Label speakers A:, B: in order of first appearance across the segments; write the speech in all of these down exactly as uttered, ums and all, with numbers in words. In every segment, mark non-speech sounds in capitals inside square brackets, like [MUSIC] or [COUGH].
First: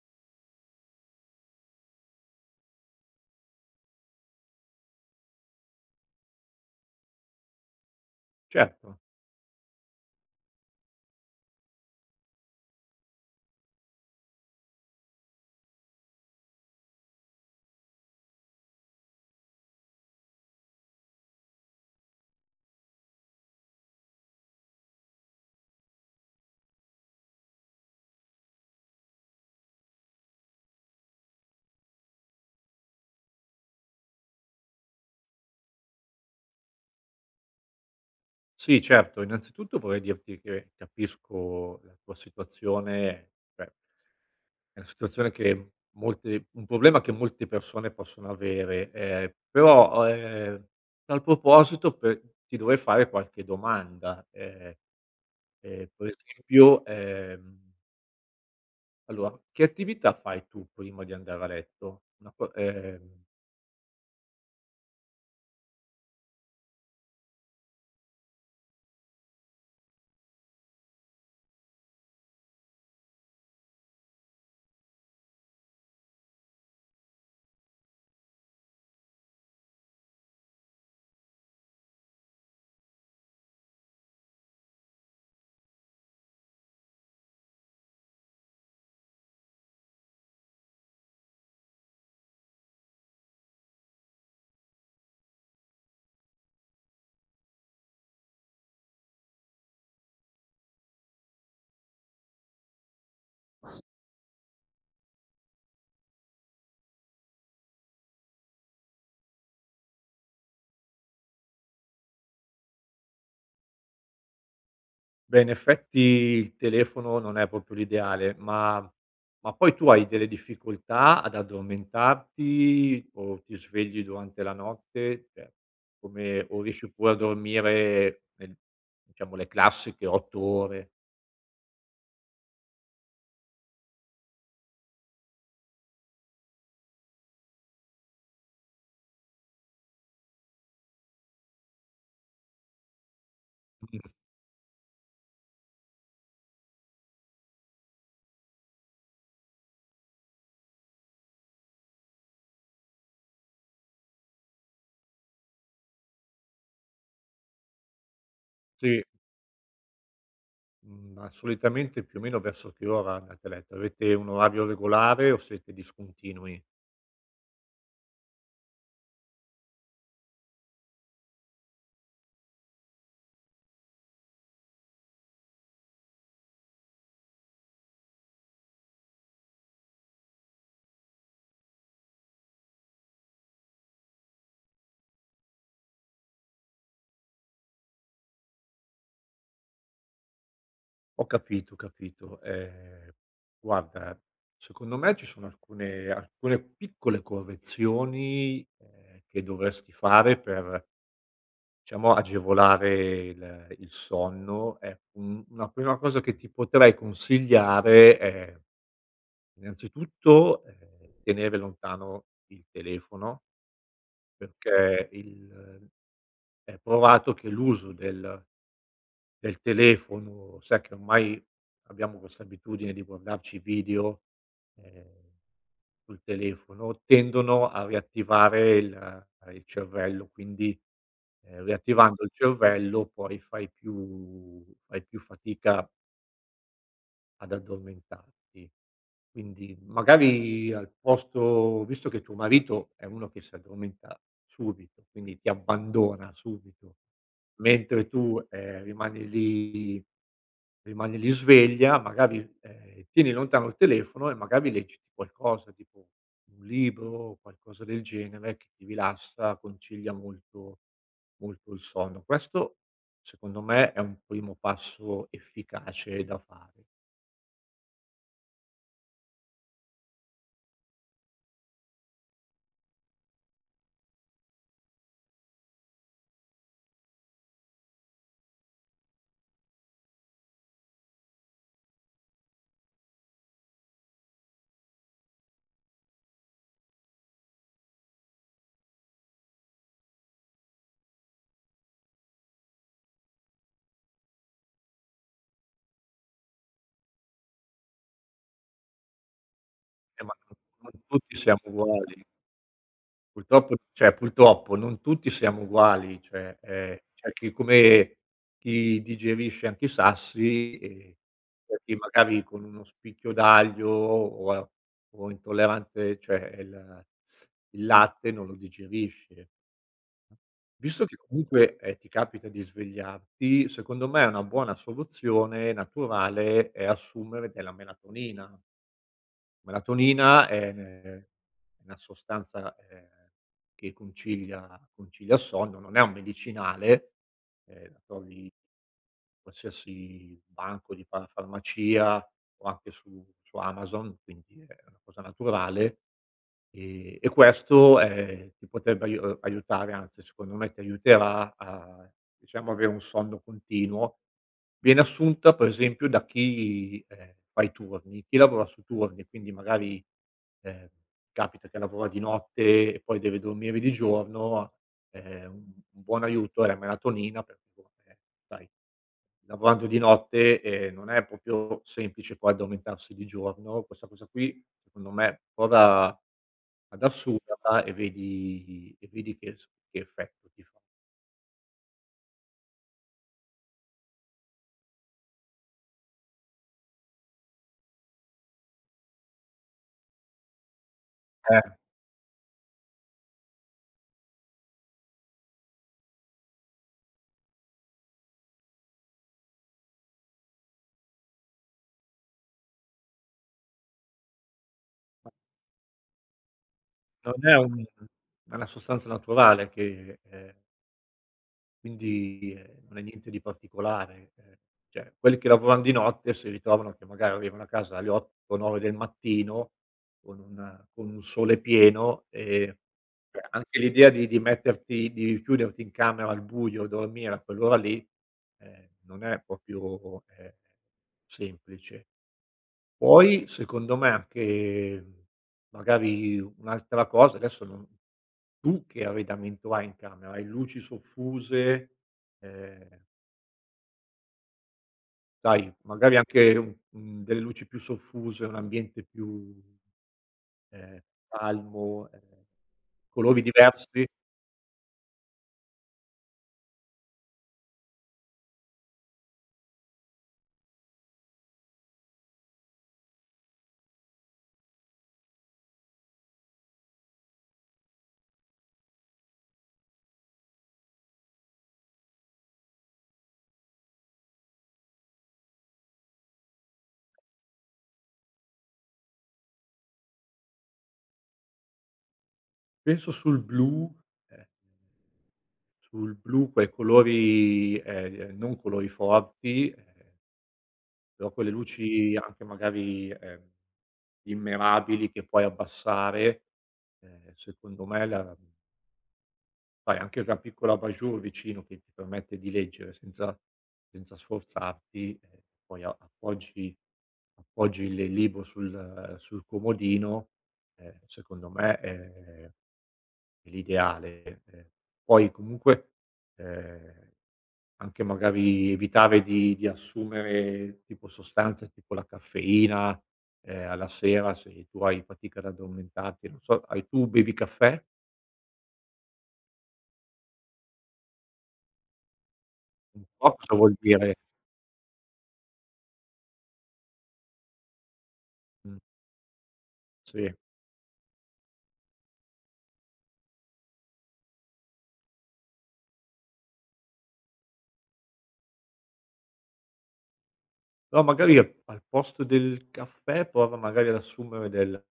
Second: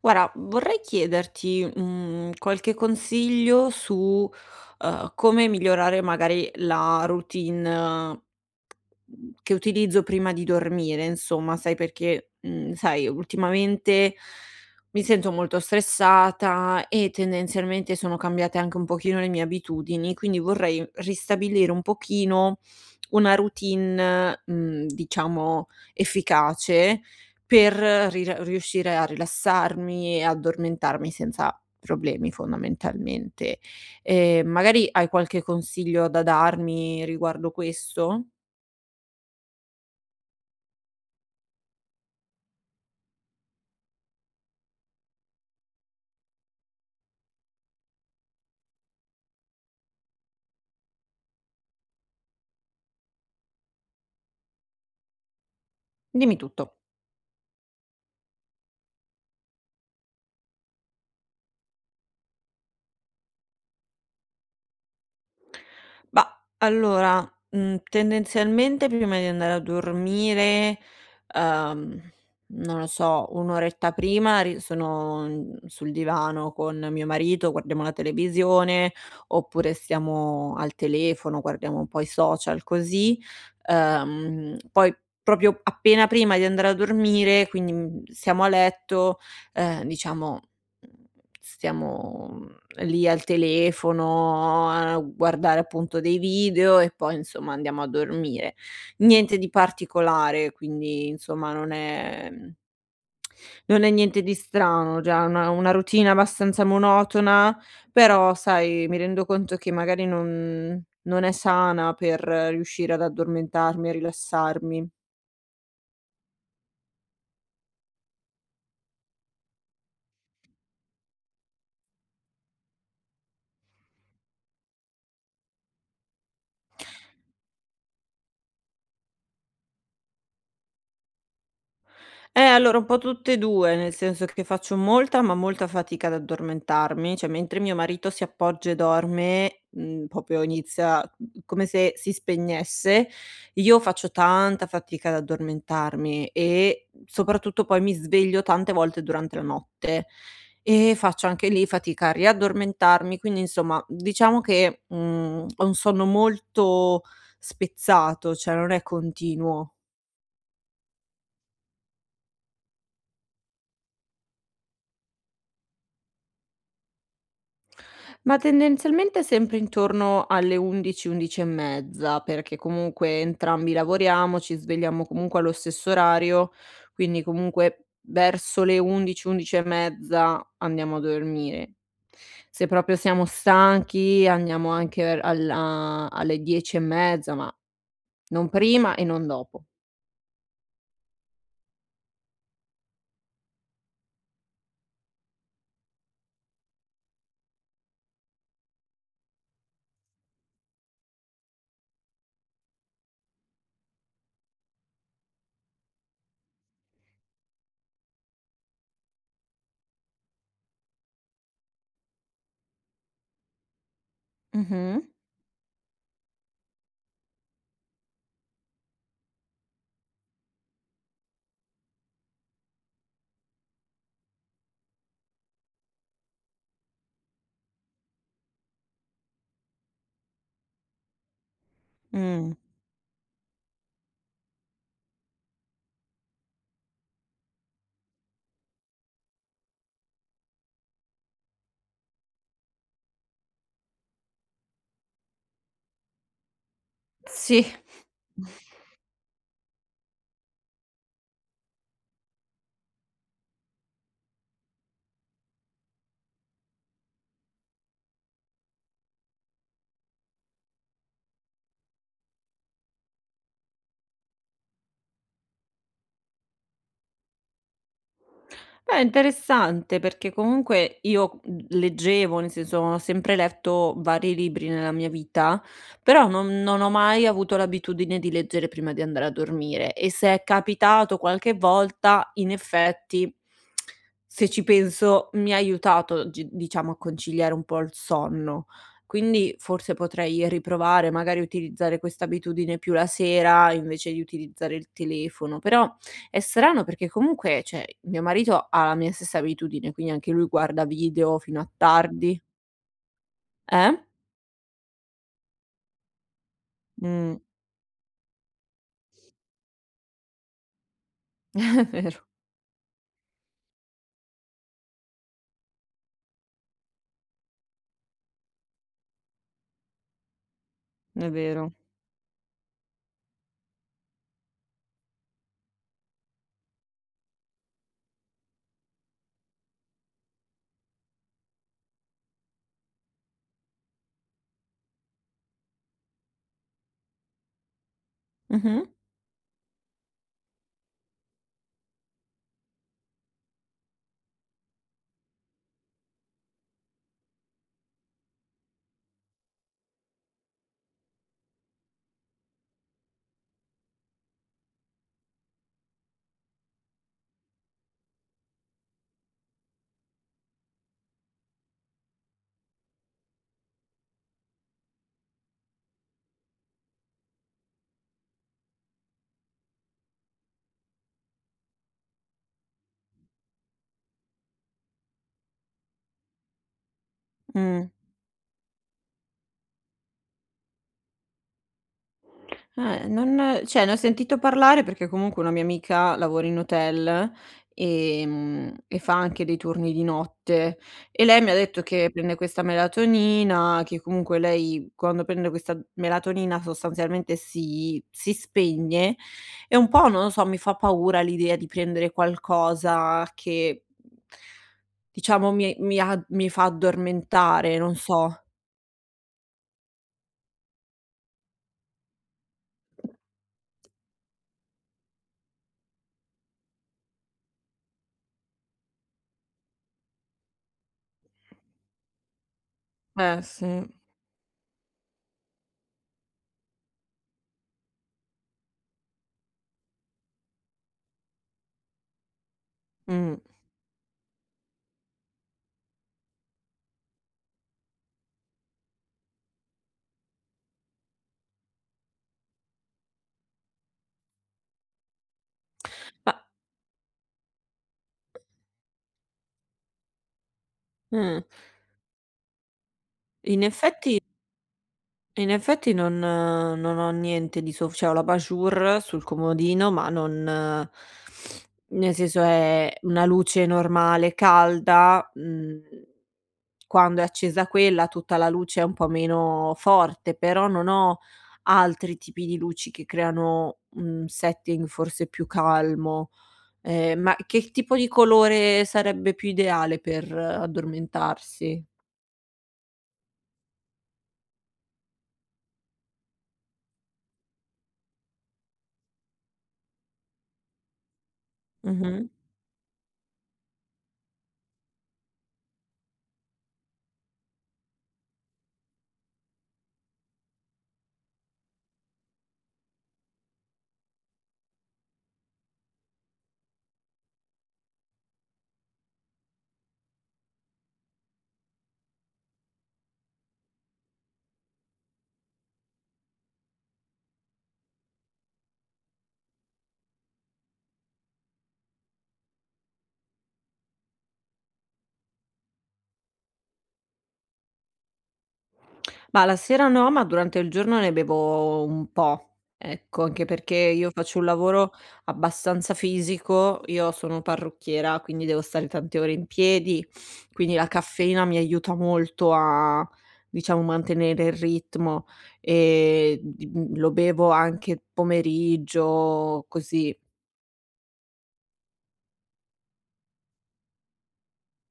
A: Guarda, vorrei chiederti, mhmm, qualche consiglio su, uhm, come migliorare magari la routine eh,
B: Certo,
A: che utilizzo prima di dormire, insomma, sai, perché, mhmm, sai, ultimamente mi sento molto stressata e tendenzialmente sono cambiate anche un pochino le mie abitudini, quindi vorrei ristabilire un pochino una routine, mhmm, diciamo efficace per rir riuscire a rilassarmi e addormentarmi senza problemi fondamentalmente. Ehm, magari hai qualche consiglio da darmi riguardo questo?
B: sì certo. Innanzitutto vorrei dirti che capisco la tua situazione, cioè è una situazione che molte un problema che molte persone possono avere, ehm, però, ehm, tal proposito pe ti dovrei fare qualche domanda. Ehm, ehm, per
A: Dimmi tutto.
B: esempio, ehm, allora che attività fai tu prima di andare a letto? Una co ehm
A: Mah, allora, mhmm, tendenzialmente prima di andare a dormire, uhm, non lo so, un oretta prima ri sono, mhmm, sul divano con mio marito, guardiamo la televisione, oppure stiamo al telefono, guardiamo un po' i social così. Uhm, poi proprio appena prima di andare a dormire, quindi, mhmm, siamo a letto, ehm, diciamo, mhmm, stiamo lì al telefono a guardare appunto dei video e poi insomma andiamo a dormire. Niente di particolare, quindi insomma non è mhmm, non è niente di strano, già una una routine abbastanza monotona, però sai mi rendo conto che magari non non è sana per riuscire ad addormentarmi e rilassarmi.
B: Beh, in effetti il telefono non è proprio l'ideale, ma ma poi tu hai delle difficoltà ad addormentarti o ti svegli durante la notte? Cioè, come o riesci pure a dormire nel, diciamo, le classiche otto ore?
A: Eh, allora un po' tutte e due, nel senso che faccio molta, ma molta fatica ad addormentarmi, cioè mentre mio marito si appoggia e dorme, mhmm, proprio inizia mhmm, come se si spegnesse, io
B: Mh,
A: faccio tanta fatica ad addormentarmi e soprattutto poi mi sveglio tante volte durante la notte e faccio anche lì fatica a riaddormentarmi, quindi insomma diciamo che, mhmm, ho un sonno molto spezzato, cioè non è
B: sì.
A: continuo.
B: Mhmm, ma solitamente più o meno verso che ora andate a letto? Avete un orario regolare o siete discontinui?
A: Ma tendenzialmente sempre intorno alle undici, undici e mezza, perché comunque entrambi lavoriamo, ci svegliamo comunque allo stesso orario, quindi comunque verso le undici, undici e mezza andiamo a dormire. Se proprio siamo stanchi andiamo anche ver alla alle dieci e mezza, ma non prima e non dopo.
B: Ho capito, ho capito. Ehm, guarda, secondo me ci sono alcune alcune piccole correzioni, ehm, che dovresti fare per, diciamo, agevolare il il sonno. E un una prima cosa che ti potrei consigliare è, innanzitutto, ehm, tenere lontano il telefono,
A: Mh-mh.
B: perché il è provato che l'uso del Del telefono, sai che ormai abbiamo questa abitudine di guardarci video, ehm, sul telefono, tendono a riattivare il eh, il cervello, quindi, ehm, riattivando il
A: Mh.
B: cervello poi fai più fai più fatica ad addormentarti. Quindi magari al posto, visto che tuo marito è uno che si addormenta subito, quindi ti abbandona subito,
A: Sì.
B: mentre tu, ehm, rimani lì Rimani lì sveglia, magari, ehm, tieni lontano il telefono e magari leggiti qualcosa, tipo un libro, qualcosa del genere che ti rilassa, concilia molto molto il sonno. Questo secondo me è un primo passo efficace da fare.
A: Beh, interessante perché comunque io, mhmm, leggevo, nel senso ho sempre letto vari libri nella mia vita, però non non ho mai avuto l'abitudine di leggere prima di andare a dormire e se è capitato qualche volta, in effetti, se ci penso, mi ha aiutato gi diciamo a conciliare un po' il sonno. Quindi forse potrei riprovare, magari utilizzare questa abitudine più la sera invece di utilizzare il telefono, però è strano perché comunque, cioè, mio marito ha la mia stessa abitudine, quindi
B: Eh, ma
A: anche lui
B: non
A: guarda
B: non tutti
A: video
B: siamo
A: fino a
B: uguali.
A: tardi,
B: Purtroppo
A: eh?
B: cioè purtroppo non tutti siamo uguali, cioè, ehm, c'è
A: Mh.
B: chi, come chi digerisce anche i sassi, e
A: [LAUGHS]
B: c'è
A: È
B: chi
A: vero,
B: magari con uno spicchio d'aglio o a o intollerante, cioè il il latte non lo digerisce. Visto che
A: è vero.
B: comunque, ehm, ti capita di svegliarti, secondo me una buona soluzione naturale è assumere della melatonina. Melatonina è ne Una sostanza, ehm, che concilia concilia il sonno, non è un medicinale, ehm, la trovi in
A: Mh-mh,
B: qualsiasi banco di fa farmacia o anche su su Amazon, quindi è una cosa naturale, ehm, e questo, ehm, ti potrebbe aiu uhm, aiutare, anzi secondo me ti aiuterà a, diciamo, avere un sonno continuo. Viene assunta per esempio da chi, ehm, fa i turni, chi lavora su turni, quindi magari, ehm, capita che lavora di notte e poi deve dormire di giorno, ehm, un un buon aiuto è la melatonina, perché boh, eh, sai, lavorando di notte, ehm, non è proprio semplice poi addormentarsi di giorno. Questa cosa qui, secondo me, prova ad assumerla
A: mh.
B: e vedi e vedi che s che effetto ti fa.
A: Eh, non, cioè, ne ho sentito parlare perché comunque una mia amica lavora in hotel, ehm, e fa anche dei turni di notte e lei mi ha
B: Eh.
A: detto che prende questa melatonina, che comunque lei quando prende questa melatonina sostanzialmente si si spegne e un po', non lo so, mi fa paura l'idea di prendere qualcosa che diciamo mi mi a mi fa
B: Non è
A: addormentare,
B: un,
A: non so.
B: è una sostanza naturale che, ehm. Quindi, ehm, non è niente di particolare, ehm, cioè quelli che lavoran di notte si ritrovano che magari arrivano a casa alle otto, nove del mattino con un con un sole pieno e,
A: Eh
B: Cer anche
A: sì,
B: l'idea di di metterti di chiuderti in camera al buio, dormire a quell'ora lì, ehm, non è proprio, ehm, semplice.
A: mh.
B: Poi secondo me anche magari un'altra cosa, adesso non, tu che arredamento hai in camera? Hai luci soffuse, ehm, sai magari
A: Ma
B: anche un mhmm, delle luci più soffuse, un ambiente più, ehm,
A: mh,
B: calmo, ehm, colori
A: in
B: diversi?
A: effetti, in effetti non eh, non ho niente di sof cioè ho la Bajur sul comodino, ma non, nel senso, è una luce normale, calda, mhmm, quando è accesa quella tutta la luce è un po' meno forte, però non ho altri tipi di luci che creano un setting forse più calmo. Ehm, ma che tipo di colore sarebbe più ideale per addormentarsi?
B: Penso sul blu, ehm sul blu, quei colori, ehm, non colori forti, ehm, però quelle luci
A: Mh-mh.
B: anche magari, ehm. Immerabili che puoi abbassare, ehm, secondo me la, sai anche una piccola abat-jour vicino che ti permette di leggere senza senza sforzarti, ehm, poi a appoggi appoggi le il libro sul eh, sul comodino, ehm, secondo me è è l'ideale. Ehm, poi comunque, ehm anche magari evitare di di assumere tipo sostanze, tipo la caffeina, ehm, alla sera, se tu hai fatica ad addormentarti, non so, hai tu bevi caffè?
A: Ma la sera no, ma durante il giorno ne bevo un po',
B: Un
A: ecco,
B: po'
A: anche
B: cosa vuol
A: perché io
B: dire?
A: faccio un lavoro abbastanza fisico, io sono parrucchiera, quindi devo
B: Mh,
A: stare tante ore in piedi,
B: sì.
A: quindi la caffeina mi aiuta molto a, diciamo, mantenere il ritmo e di mhmm, lo bevo anche pomeriggio, così.
B: Però magari al al posto del caffè prova magari ad assumere del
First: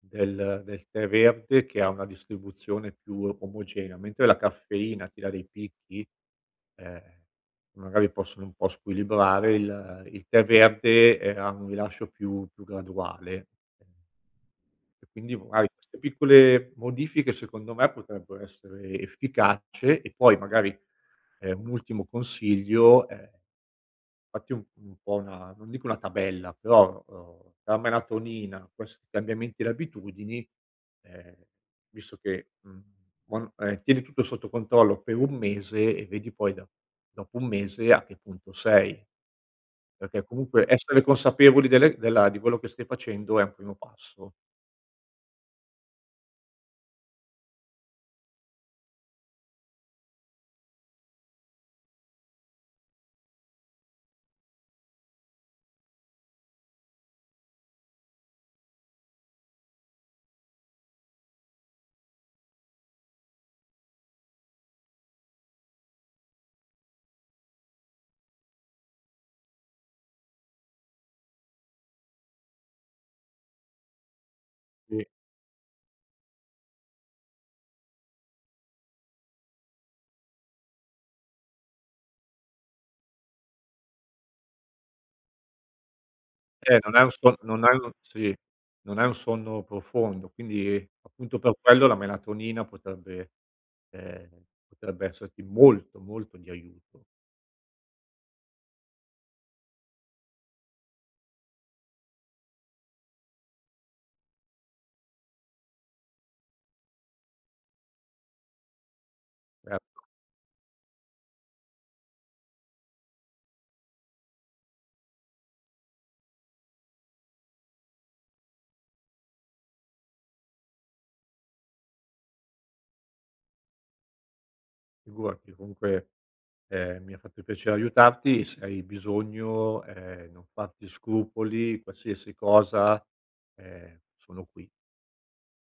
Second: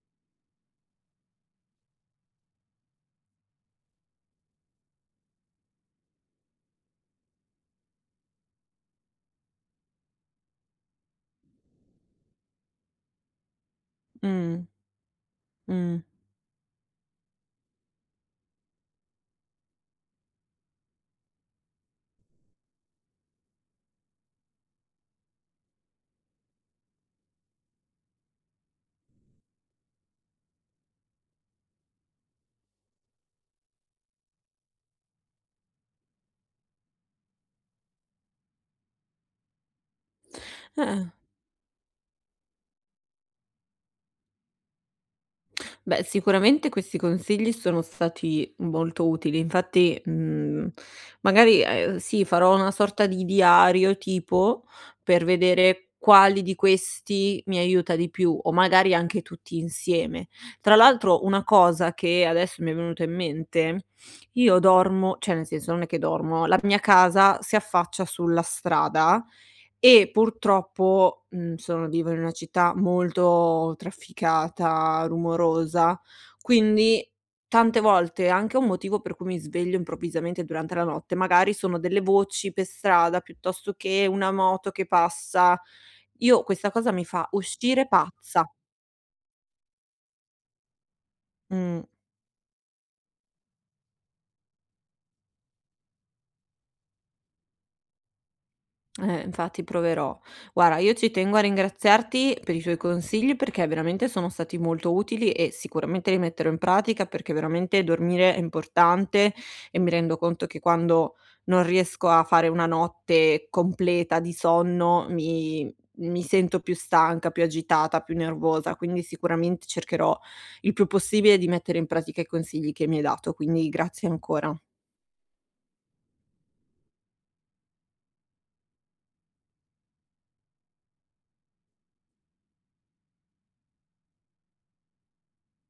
B: del del tè verde, che ha una distribuzione più omogenea, mentre la caffeina ti dà dei picchi, ehm, magari possono un po' squilibrare il il tè verde, ehm, ha un rilascio più più graduale. eh,
A: Mh,
B: E quindi magari queste
A: mh.
B: piccole modifiche secondo me potrebbero essere efficace, e poi magari, ehm, un ultimo consiglio è: fatti un un po' una, non dico una tabella, però, uhm, la melatonina, questi cambiamenti di abitudini, ehm, visto che, mhmm, buon ehm, tieni tutto sotto controllo per un mese e vedi poi da dopo un mese a che punto sei, perché comunque essere
A: Eh.
B: consapevoli delle della di quello che stai facendo è un primo passo.
A: Beh, sicuramente questi consigli sono stati molto utili. Infatti, mhmm, magari, ehm, sì, farò una sorta di diario tipo per vedere quali di questi mi aiuta di più o magari anche tutti insieme. Tra l'altro una cosa che adesso mi è venuta in mente, io dormo, cioè nel senso non è che dormo, la mia casa si affaccia sulla strada e purtroppo, mhmm, sono vivo in una città molto
B: Sì.
A: trafficata, rumorosa, quindi tante volte anche un motivo per cui mi sveglio improvvisamente durante la notte, magari sono delle voci per strada piuttosto che una moto che passa. Io questa
B: Eh,
A: cosa
B: non è
A: mi
B: un
A: fa
B: son non è
A: uscire
B: un sì,
A: pazza.
B: non è un sonno profondo, quindi appunto per
A: Mh.
B: quello la melatonina potrebbe, Ehm, potrebbe esserti molto, molto di aiuto.
A: Eh, infatti proverò. Guarda, io ci tengo a ringraziarti per i tuoi consigli perché veramente sono stati molto utili e sicuramente li metterò in pratica perché veramente dormire è importante e mi
B: Certo,
A: rendo conto che quando non riesco a fare una notte completa di sonno mi, mi sento più stanca, più agitata, più nervosa, quindi sicuramente cercherò il più possibile di mettere in pratica i consigli che mi hai dato, quindi grazie ancora.
B: figurati. Comunque, ehm, mi ha fatto piacere aiutarti, se hai bisogno, ehm, non farti scrupoli, qualsiasi cosa, ehm, sono qui.